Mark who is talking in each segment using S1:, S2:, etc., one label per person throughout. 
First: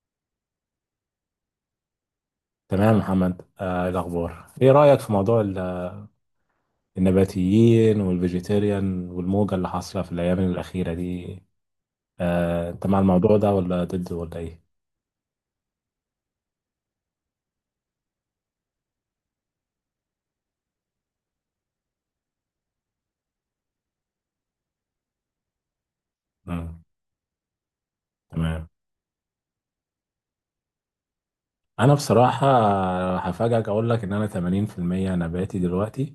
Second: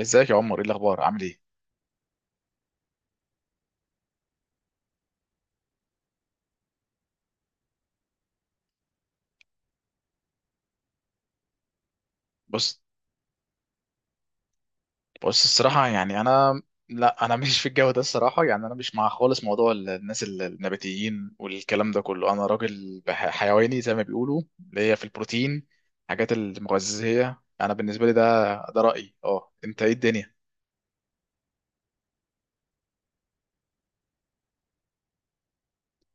S1: ازيك يا عمر؟ ايه الاخبار؟ عامل ايه؟
S2: تمام يا محمد، إيه الأخبار؟ إيه رأيك في موضوع النباتيين والفيجيتيريان والموجة اللي حاصلة في الأيام الأخيرة دي؟
S1: بص
S2: أنت مع الموضوع ده ولا ضده ولا إيه؟
S1: بص، الصراحه يعني انا، لا انا مش في الجو ده. الصراحه يعني انا مش مع خالص موضوع الناس، النباتيين والكلام ده كله. انا راجل حيواني زي ما بيقولوا، اللي هي في البروتين، حاجات
S2: مم.
S1: المغذيه، انا بالنسبه لي ده
S2: تمام.
S1: ده رايي. اه، انت ايه الدنيا؟
S2: أنا بصراحة، هفاجئك أقول لك إن أنا 80% نباتي دلوقتي،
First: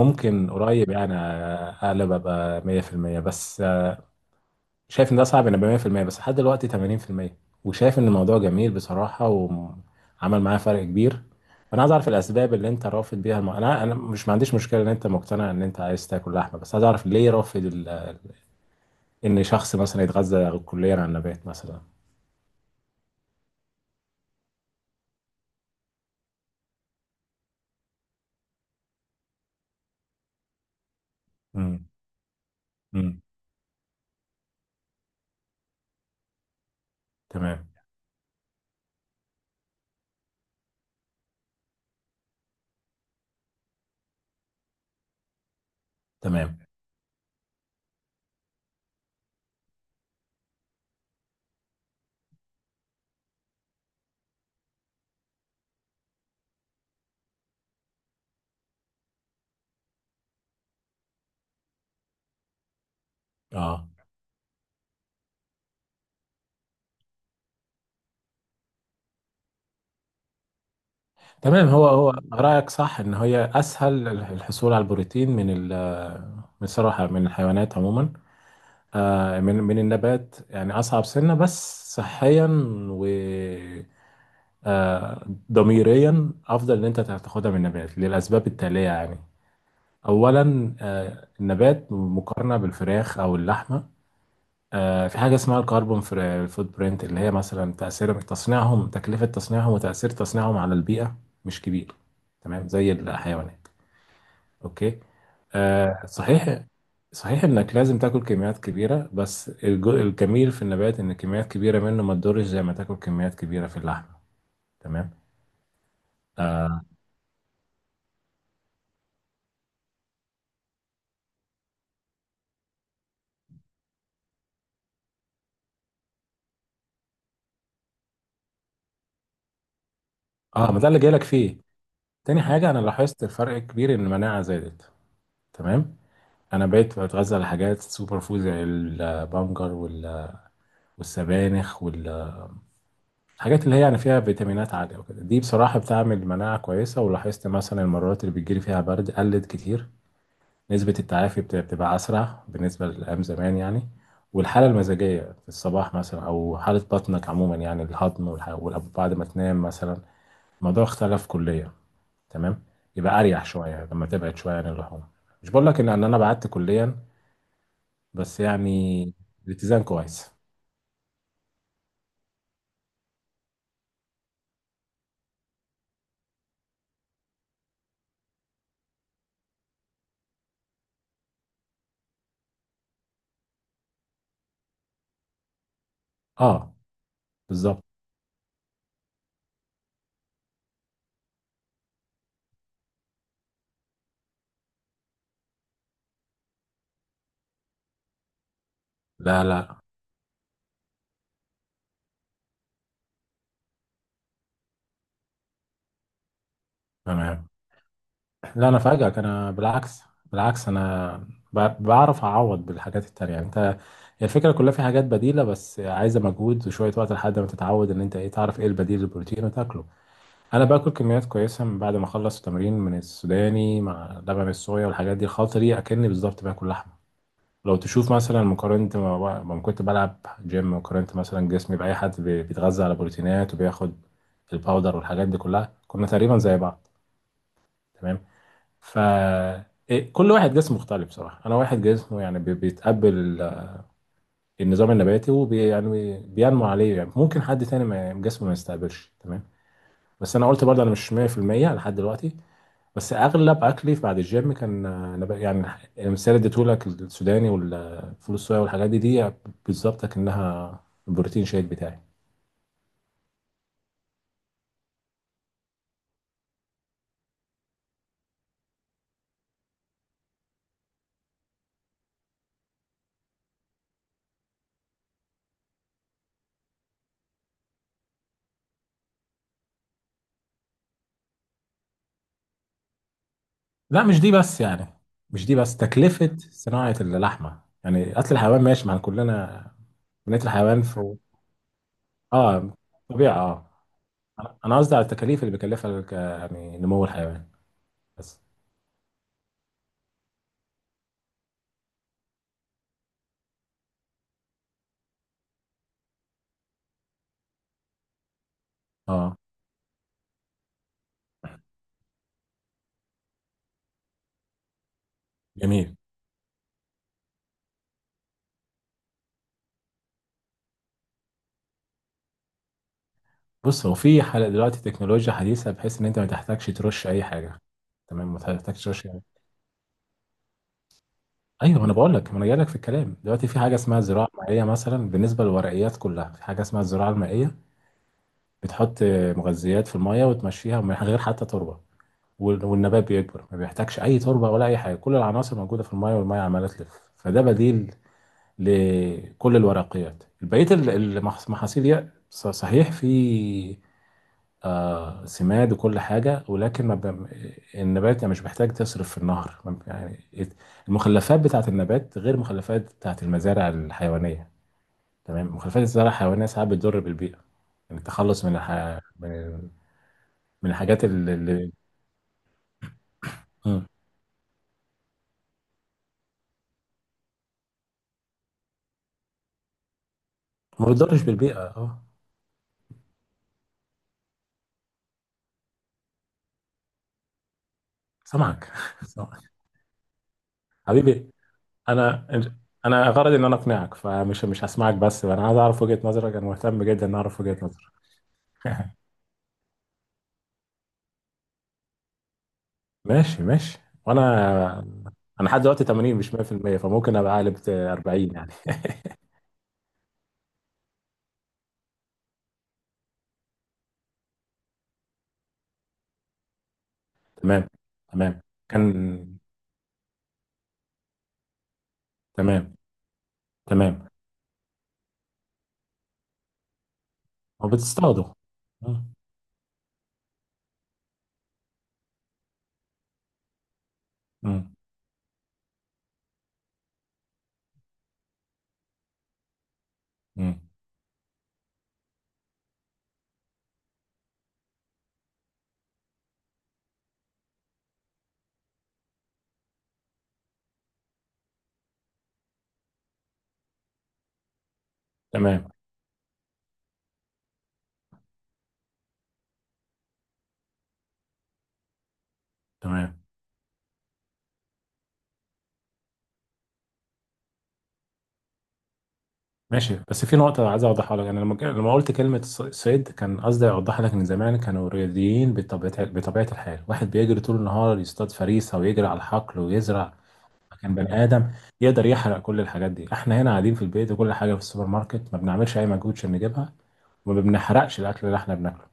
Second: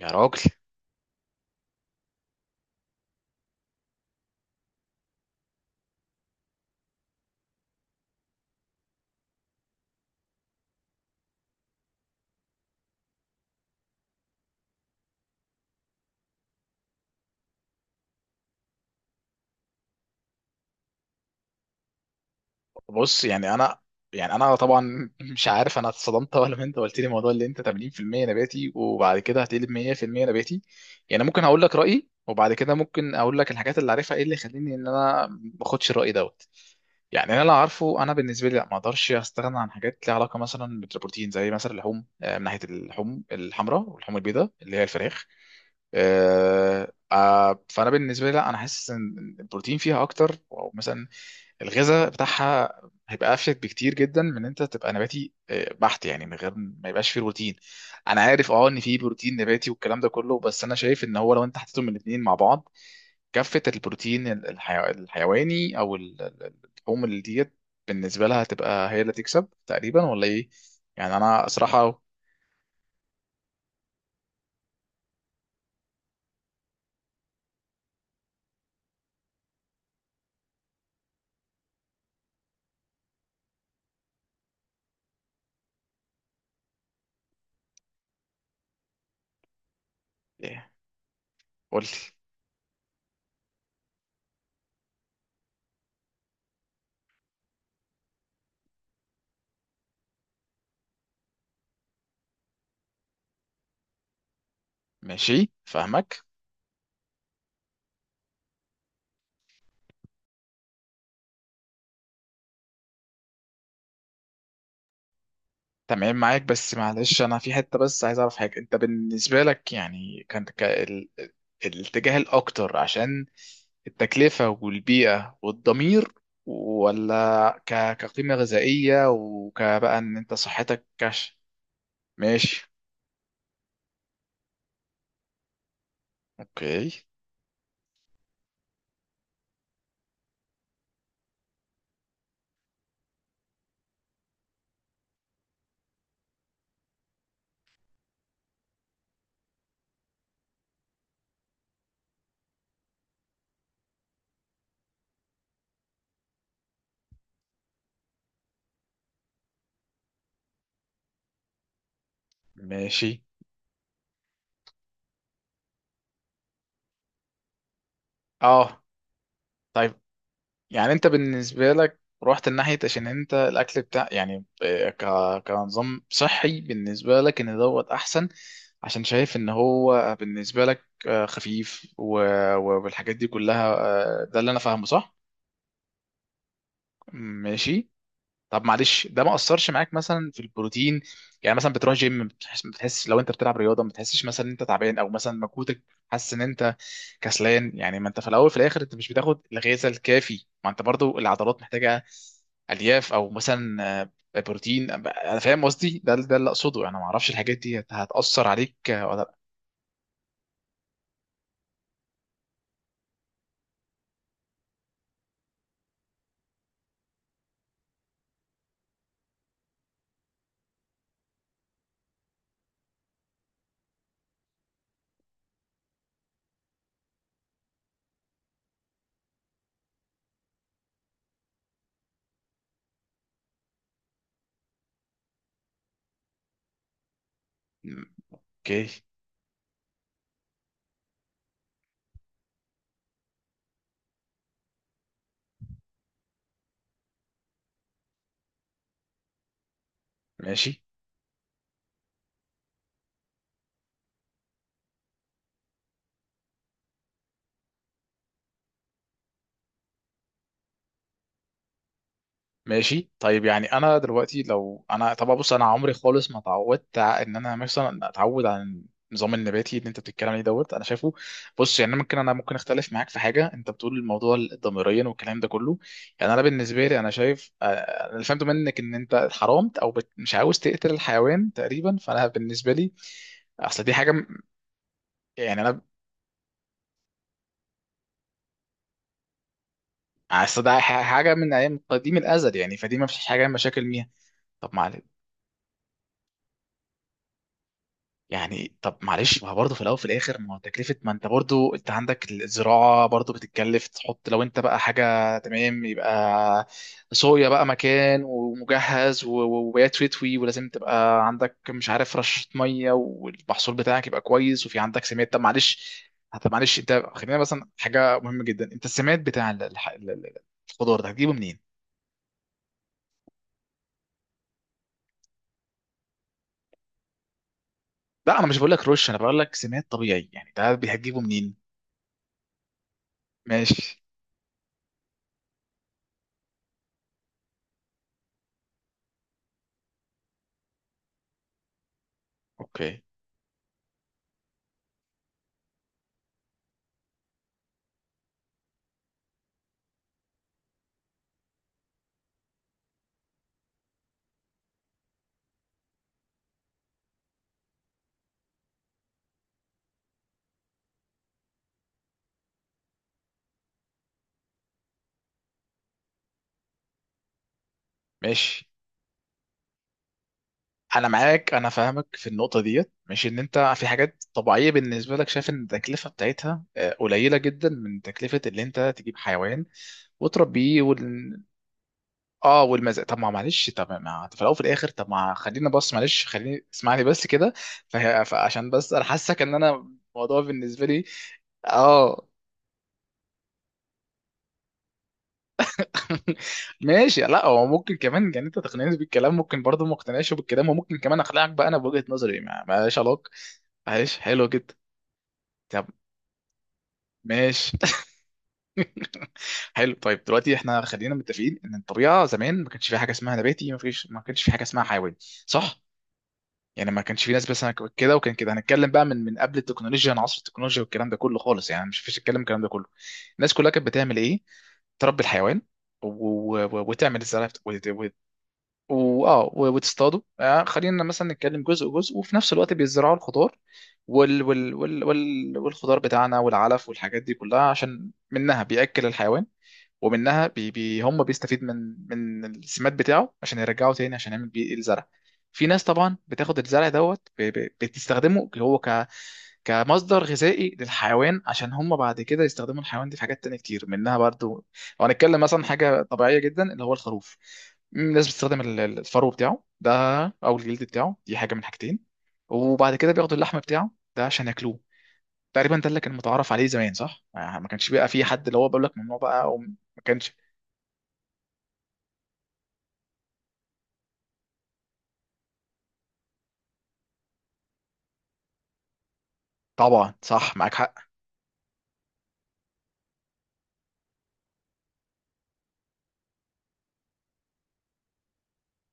S1: يا راجل،
S2: قريب يعني، أقلب أبقى 100%. بس شايف ان ده صعب، انا 100%، بس لحد دلوقتي 80%. وشايف ان الموضوع جميل بصراحة وعمل معايا فرق كبير. فانا عايز اعرف الاسباب اللي انت رافض بيها الم... انا مش ما عنديش مشكلة ان انت مقتنع ان انت عايز تاكل لحمة، بس عايز اعرف ليه رافض ال... ان شخص مثلا يتغذى كليا على النبات مثلا.
S1: بص يعني انا طبعا مش عارف، انا اتصدمت ولا ما انت قلت لي موضوع اللي انت 80% نباتي وبعد كده هتقلب 100% نباتي. يعني ممكن اقول لك
S2: امم.
S1: رايي، وبعد كده ممكن
S2: امم.
S1: اقول لك الحاجات اللي عارفها، ايه اللي يخليني ان انا ما اخدش الراي دوت. يعني انا اللي
S2: تمام.
S1: عارفه، انا بالنسبه لي لا، ما اقدرش استغنى عن حاجات ليها علاقه مثلا بالبروتين، زي مثلا اللحوم، من ناحيه اللحوم الحمراء واللحوم البيضاء اللي هي الفراخ.
S2: تمام.
S1: فانا بالنسبه لي لا، انا حاسس ان البروتين فيها اكتر، او مثلا الغذاء بتاعها هيبقى افيد بكتير جدا من إن انت تبقى نباتي بحت، يعني من غير ما يبقاش فيه بروتين. انا عارف ان فيه بروتين نباتي والكلام ده كله، بس انا شايف ان هو لو انت حطيتهم الاثنين مع بعض، كفة
S2: اه.
S1: البروتين الحيواني، او اللحوم اللي ديت، بالنسبة لها هتبقى هي اللي تكسب تقريبا، ولا ايه؟ يعني انا
S2: تمام. هو
S1: صراحة
S2: هو رأيك صح ان هي اسهل الحصول على البروتين من ال... بصراحة من الحيوانات عموما. من النبات يعني أصعب سنة، بس صحيا و آه، ضميريا أفضل إن أنت تاخدها من النبات للأسباب التالية يعني.
S1: آه،
S2: أولا النبات
S1: قلت.
S2: مقارنة بالفراخ أو اللحمة، في حاجة اسمها الكربون فوت برينت، اللي هي مثلا تأثير تصنيعهم، تكلفة تصنيعهم وتأثير تصنيعهم على البيئة مش كبير تمام زي الحيوانات. اوكي.
S1: ماشي، فاهمك.
S2: صحيح. صحيح انك لازم تاكل كميات كبيره، بس الجميل في النبات ان كميات كبيره منه ما تضرش زي ما تاكل كميات كبيره في اللحم. تمام.
S1: تمام معاك، بس معلش، انا في حته، بس عايز اعرف حاجه: انت بالنسبه لك يعني كان الاتجاه الاكتر عشان التكلفه والبيئه والضمير، ولا كقيمه غذائيه وكبقى ان انت
S2: اه، ما
S1: صحتك
S2: ده اللي جايلك
S1: كش؟
S2: فيه. تاني حاجه
S1: ماشي،
S2: انا لاحظت فرق كبير ان المناعه زادت. تمام. انا بقيت
S1: اوكي،
S2: بتغذى على حاجات سوبر فود زي البنجر والسبانخ، والحاجات اللي هي يعني فيها فيتامينات عاليه، وكده دي بصراحه بتعمل مناعه كويسه. ولاحظت مثلا المرات اللي بتجيلي فيها برد قلت كتير، نسبة التعافي بتبقى أسرع بالنسبة لأيام زمان يعني. والحالة المزاجية في الصباح مثلا، أو حالة بطنك عموما، يعني الهضم والأب بعد ما تنام مثلا، الموضوع اختلف كليا. تمام. يبقى
S1: ماشي،
S2: أريح شوية لما تبعد شوية عن اللحوم. مش بقول لك إن أنا بعدت كليا، بس
S1: اه،
S2: يعني الاتزان
S1: طيب.
S2: كويس.
S1: يعني انت بالنسبة لك رحت الناحية عشان انت الاكل بتاع، يعني كنظام صحي بالنسبة لك ان دوت احسن، عشان شايف ان هو بالنسبة لك خفيف والحاجات دي كلها. ده اللي انا فاهمه، صح؟
S2: أه. بالظبط.
S1: ماشي. طب معلش، ده ما اثرش معاك مثلا في البروتين؟ يعني مثلا بتروح جيم، بتحس لو انت بتلعب رياضه ما بتحسش مثلا ان انت تعبان، او مثلا مجهودك، حاسس ان انت كسلان؟ يعني ما انت في الاول في الاخر انت مش بتاخد
S2: لا، لا.
S1: الغذاء الكافي، ما انت برضو العضلات محتاجه الياف، او مثلا بروتين. انا فاهم قصدي، ده اللي اقصده، انا ما اعرفش
S2: تمام.
S1: الحاجات دي هتاثر
S2: لا انا
S1: عليك ولا
S2: فاجئك،
S1: لأ.
S2: انا بالعكس. بالعكس، انا بعرف اعوض بالحاجات التانية. يعني انت هي الفكره كلها في حاجات بديله، بس عايزه مجهود وشويه وقت لحد ما تتعود ان انت ايه تعرف ايه البديل للبروتين وتاكله. انا باكل كميات كويسه من بعد ما اخلص تمرين من السوداني مع لبن الصويا، والحاجات دي الخلطه دي اكني بالظبط باكل لحمه. لو تشوف مثلا مقارنه ما كنت بلعب جيم وقارنت مثلا جسمي باي حد بيتغذى على بروتينات وبياخد الباودر والحاجات دي كلها، كنا تقريبا زي بعض. تمام.
S1: اوكي،
S2: ف كل واحد جسمه مختلف بصراحة. أنا واحد جسمه يعني بيتقبل ال- النظام النباتي، يعني بينمو عليه. يعني ممكن حد تاني ما يعني جسمه ما يستقبلش تمام. بس أنا قلت
S1: ماشي
S2: برضه أنا مش 100% لحد دلوقتي. بس أغلب أكلي بعد الجيم كان نبات يعني. المثال اللي اديتهولك السوداني والفول الصويا والحاجات دي بالظبط كأنها البروتين شيك بتاعي.
S1: ماشي، طيب. يعني انا دلوقتي، لو انا طبعا، بص انا عمري خالص ما اتعودت ان انا مثلا اتعود على النظام النباتي اللي انت بتتكلم عليه دوت، انا شايفه. بص يعني ممكن انا، ممكن اختلف معاك في حاجه، انت بتقول الموضوع الضميريا والكلام ده كله، يعني انا بالنسبه لي انا شايف، انا اللي فهمته منك ان انت حرمت، او مش عاوز تقتل الحيوان تقريبا. فانا بالنسبه لي اصل دي
S2: لا،
S1: حاجه
S2: مش دي بس يعني، مش دي
S1: يعني
S2: بس
S1: انا
S2: تكلفة صناعة اللحمة. يعني قتل الحيوان ماشي، ما كلنا بنقتل
S1: اصل ده
S2: الحيوان.
S1: حاجه من ايام قديم الازل، يعني
S2: اه،
S1: فدي ما فيش
S2: طبيعة.
S1: حاجه
S2: اه،
S1: مشاكل ميها.
S2: انا
S1: طب
S2: أنا قصدي
S1: معلش،
S2: على التكاليف اللي بيكلفها يعني نمو الحيوان بس.
S1: يعني طب معلش، ما هو برضه في الاول وفي الاخر ما هو تكلفه، ما انت برضه انت عندك الزراعه برضه بتتكلف. تحط لو انت بقى حاجه، تمام، يبقى صويا بقى مكان ومجهز
S2: اه،
S1: وبيات تتوي، ولازم تبقى عندك مش عارف رشه ميه، والمحصول بتاعك يبقى كويس، وفي عندك سماد. طب معلش،
S2: جميل.
S1: طب معلش، انت خلينا مثلا حاجه مهمه جدا: انت السماد بتاع الخضار ده هتجيبه منين؟
S2: بص هو في حل دلوقتي، تكنولوجيا حديثة، بحيث ان انت ما تحتاجش ترش اي حاجة. تمام،
S1: لا
S2: ما
S1: انا مش بقول
S2: تحتاجش
S1: لك
S2: ترش
S1: رش، انا
S2: يعني.
S1: بقول لك سماد طبيعي يعني، ده هتجيبه منين؟
S2: ايوه، ما انا بقول لك، ما انا جاي لك في الكلام دلوقتي. في حاجة
S1: ماشي،
S2: اسمها زراعة مائية مثلا، بالنسبة للورقيات كلها في حاجة اسمها الزراعة المائية. بتحط مغذيات في المية وتمشيها من غير حتى تربة،
S1: اوكي
S2: والنبات بيكبر ما بيحتاجش اي تربة ولا اي حاجة، كل العناصر موجودة في المية والمية عمالة تلف. فده بديل لكل الورقيات. بقية المحاصيل دي صحيح في سماد وكل حاجة، ولكن ما النبات يعني مش محتاج تصرف في النهر، ما يعني المخلفات بتاعة النبات غير المخلفات بتاعة المزارع الحيوانية. تمام، مخلفات الزراعة الحيوانية ساعات بتضر بالبيئة، يعني التخلص من
S1: ماشي.
S2: الح... من من الحاجات
S1: انا
S2: اللي
S1: معاك، انا فاهمك في النقطه ديت، مش ان انت في
S2: مم.
S1: حاجات طبيعيه بالنسبه لك شايف ان التكلفه بتاعتها قليله جدا من تكلفه اللي انت تجيب حيوان وتربيه
S2: ما بتضرش بالبيئة، اه.
S1: اه، والمزق. طب ما معلش، طب ما في الاول وفي الاخر، طب ما خلينا، بص معلش، خليني اسمعني بس كده، فعشان
S2: سامعك
S1: بس انا حاسك
S2: سامعك.
S1: ان انا الموضوع بالنسبه لي،
S2: حبيبي، انا
S1: اه.
S2: انا غرضي ان انا اقنعك، فمش مش هسمعك. بس انا عايز اعرف وجهة نظرك، انا مهتم جدا ان
S1: ماشي،
S2: اعرف
S1: لا
S2: وجهة
S1: هو
S2: نظرك.
S1: ممكن كمان يعني انت تقنعني بالكلام، ممكن برضه ما اقتنعش بالكلام، وممكن كمان اقنعك بقى انا بوجهة نظري، ما- مالهاش علاقه.
S2: ماشي، ماشي.
S1: معلش، حلو جدا.
S2: وانا انا لحد دلوقتي
S1: طب،
S2: 80 مش 100%، فممكن ابقى قلبت
S1: ماشي.
S2: 40 يعني.
S1: حلو، طيب. دلوقتي احنا خلينا متفقين ان الطبيعه زمان ما كانش في حاجه اسمها نباتي، ما فيش، ما كانش في حاجه اسمها حيواني، صح؟ يعني ما كانش في ناس بس
S2: تمام.
S1: كده، وكان
S2: تمام
S1: كده. هنتكلم
S2: كان.
S1: بقى من قبل التكنولوجيا، عن عصر التكنولوجيا والكلام ده كله خالص، يعني مش فيش الكلام، الكلام ده
S2: تمام.
S1: كله الناس كلها كانت
S2: تمام
S1: بتعمل ايه؟ تربي الحيوان وتعمل الزرع،
S2: هو بتستخدم. مم.
S1: واه، وتصطادوا. آه، خلينا مثلا نتكلم جزء جزء، وفي نفس الوقت بيزرعوا الخضار
S2: مم.
S1: والخضار بتاعنا والعلف والحاجات دي كلها، عشان منها بيأكل الحيوان، ومنها
S2: مم.
S1: بي بي هم بيستفيد من السماد بتاعه عشان يرجعه تاني عشان يعمل بيه الزرع. في ناس طبعا بتاخد الزرع دوت، بتستخدمه هو كمصدر غذائي للحيوان، عشان هم بعد كده يستخدموا الحيوان دي في حاجات تانية كتير منها برضو. لو هنتكلم مثلا
S2: تمام.
S1: حاجة طبيعية جدا اللي هو الخروف، الناس بتستخدم الفرو بتاعه ده، أو الجلد بتاعه، دي حاجة من حاجتين. وبعد كده
S2: تمام.
S1: بياخدوا اللحم بتاعه ده عشان ياكلوه. تقريبا ده اللي كان متعارف عليه زمان، صح؟ ما كانش بقى في حد اللي هو بيقول لك ممنوع بقى وما
S2: ماشي، بس
S1: كانش.
S2: في نقطة عايز أوضحها لك. أنا لما لما قلت كلمة صيد كان قصدي أوضح لك إن زمان كانوا رياضيين بطبيعة الحال. واحد بيجري طول النهار يصطاد فريسة ويجري على الحقل ويزرع،
S1: طبعا صح، معاك
S2: كان
S1: حق.
S2: بني آدم يقدر يحرق كل الحاجات دي. إحنا هنا قاعدين في البيت، وكل حاجة في السوبر ماركت، ما بنعملش أي مجهود عشان نجيبها، وما بنحرقش الأكل اللي إحنا بناكله.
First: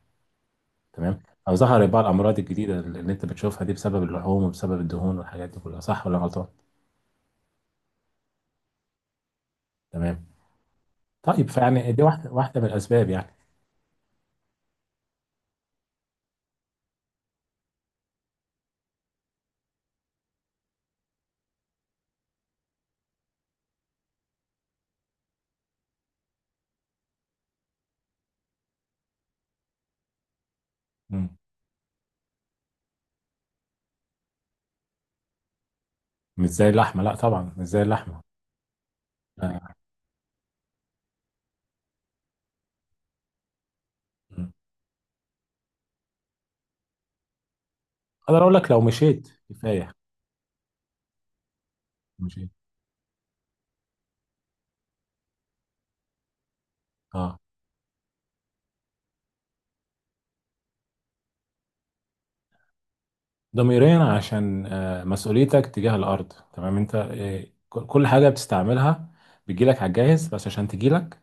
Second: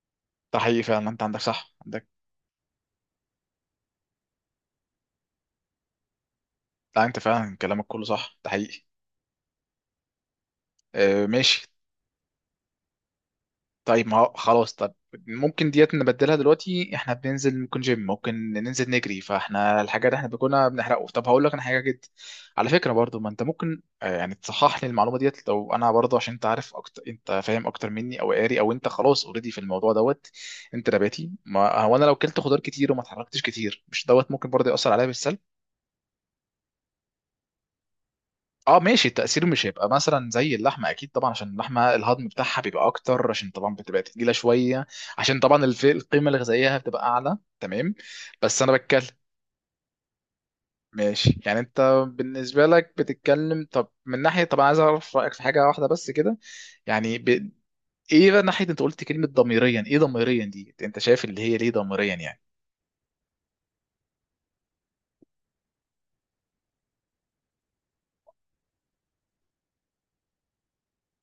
S1: ده حقيقي فعلا،
S2: تمام.
S1: انت عندك
S2: أو
S1: صح
S2: ظهرت بقى
S1: عندك.
S2: الأمراض الجديدة اللي أنت بتشوفها دي بسبب اللحوم وبسبب الدهون والحاجات دي كلها، صح ولا غلطان؟
S1: لا، انت فعلا كلامك كله صح، ده حقيقي.
S2: تمام.
S1: اه،
S2: طيب
S1: ماشي.
S2: فيعني دي واحدة من الأسباب.
S1: طيب ما هو خلاص. طب ممكن ديت نبدلها دلوقتي، احنا بننزل ممكن جيم، ممكن ننزل نجري، فاحنا الحاجه اللي احنا كنا بنحرقه. طب هقول لك انا حاجه جد، على فكره برضو، ما انت ممكن يعني تصحح لي المعلومه ديت، لو انا برضو، عشان انت عارف اكتر، انت فاهم اكتر مني، او قاري او انت خلاص اوريدي في الموضوع دوت، انت نباتي.
S2: يعني
S1: ما هو انا لو كلت خضار كتير وما اتحركتش كتير، مش دوت ممكن برضو ياثر عليا بالسلب؟
S2: مش زي اللحمه، لا طبعا مش زي اللحمه.
S1: اه، ماشي. التأثير مش
S2: آه.
S1: هيبقى مثلا زي اللحمة، أكيد طبعا، عشان اللحمة الهضم بتاعها بيبقى أكتر عشان طبعا بتبقى تقيلة
S2: م.
S1: شوية، عشان طبعا القيمة الغذائية بتبقى أعلى، تمام.
S2: اقدر اقول
S1: بس أنا
S2: لك لو
S1: بتكلم.
S2: مشيت كفايه.
S1: ماشي يعني، أنت
S2: مشيت.
S1: بالنسبة لك بتتكلم. طب من ناحية، طب أنا عايز أعرف رأيك في حاجة واحدة بس كده، يعني
S2: اه.
S1: إيه بقى ناحية، أنت قلت كلمة ضميريا، إيه ضميريا دي؟ أنت شايف اللي هي ليه ضميريا يعني؟
S2: ضميريا عشان مسؤوليتك تجاه الارض. تمام. انت كل حاجه بتستعملها بتجيلك على الجاهز، بس عشان تجيلك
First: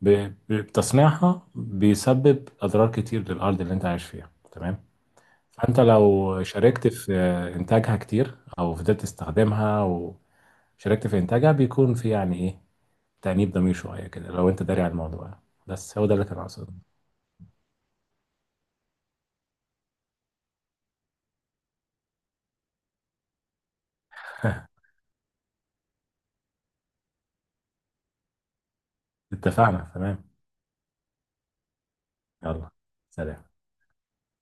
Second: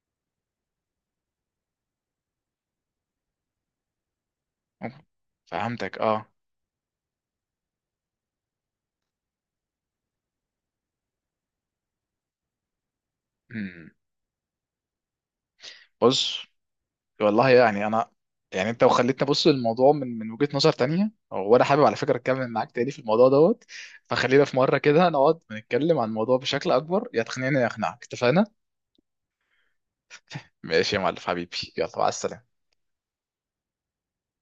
S2: ب- بتصنيعها بيسبب اضرار كتير للارض اللي انت عايش فيها. تمام. فانت
S1: فهمتك، أه.
S2: لو شاركت في انتاجها كتير او فضلت تستخدمها وشاركت في انتاجها، بيكون في يعني ايه، تأنيب ضمير
S1: أمم.
S2: شويه كده لو انت داري على الموضوع. بس هو ده اللي
S1: بص،
S2: كان اقصده.
S1: والله يعني انا، يعني انت وخليتني ابص للموضوع من وجهة نظر تانية، وانا حابب على فكرة اتكلم معاك تاني في الموضوع دوت. فخلينا في مرة كده نقعد نتكلم عن الموضوع بشكل اكبر، يا تقنعني يا اقنعك. اتفقنا؟
S2: اتفقنا. تمام.
S1: ماشي يا معلم، حبيبي، يلا، مع السلامة.
S2: يلا، سلام.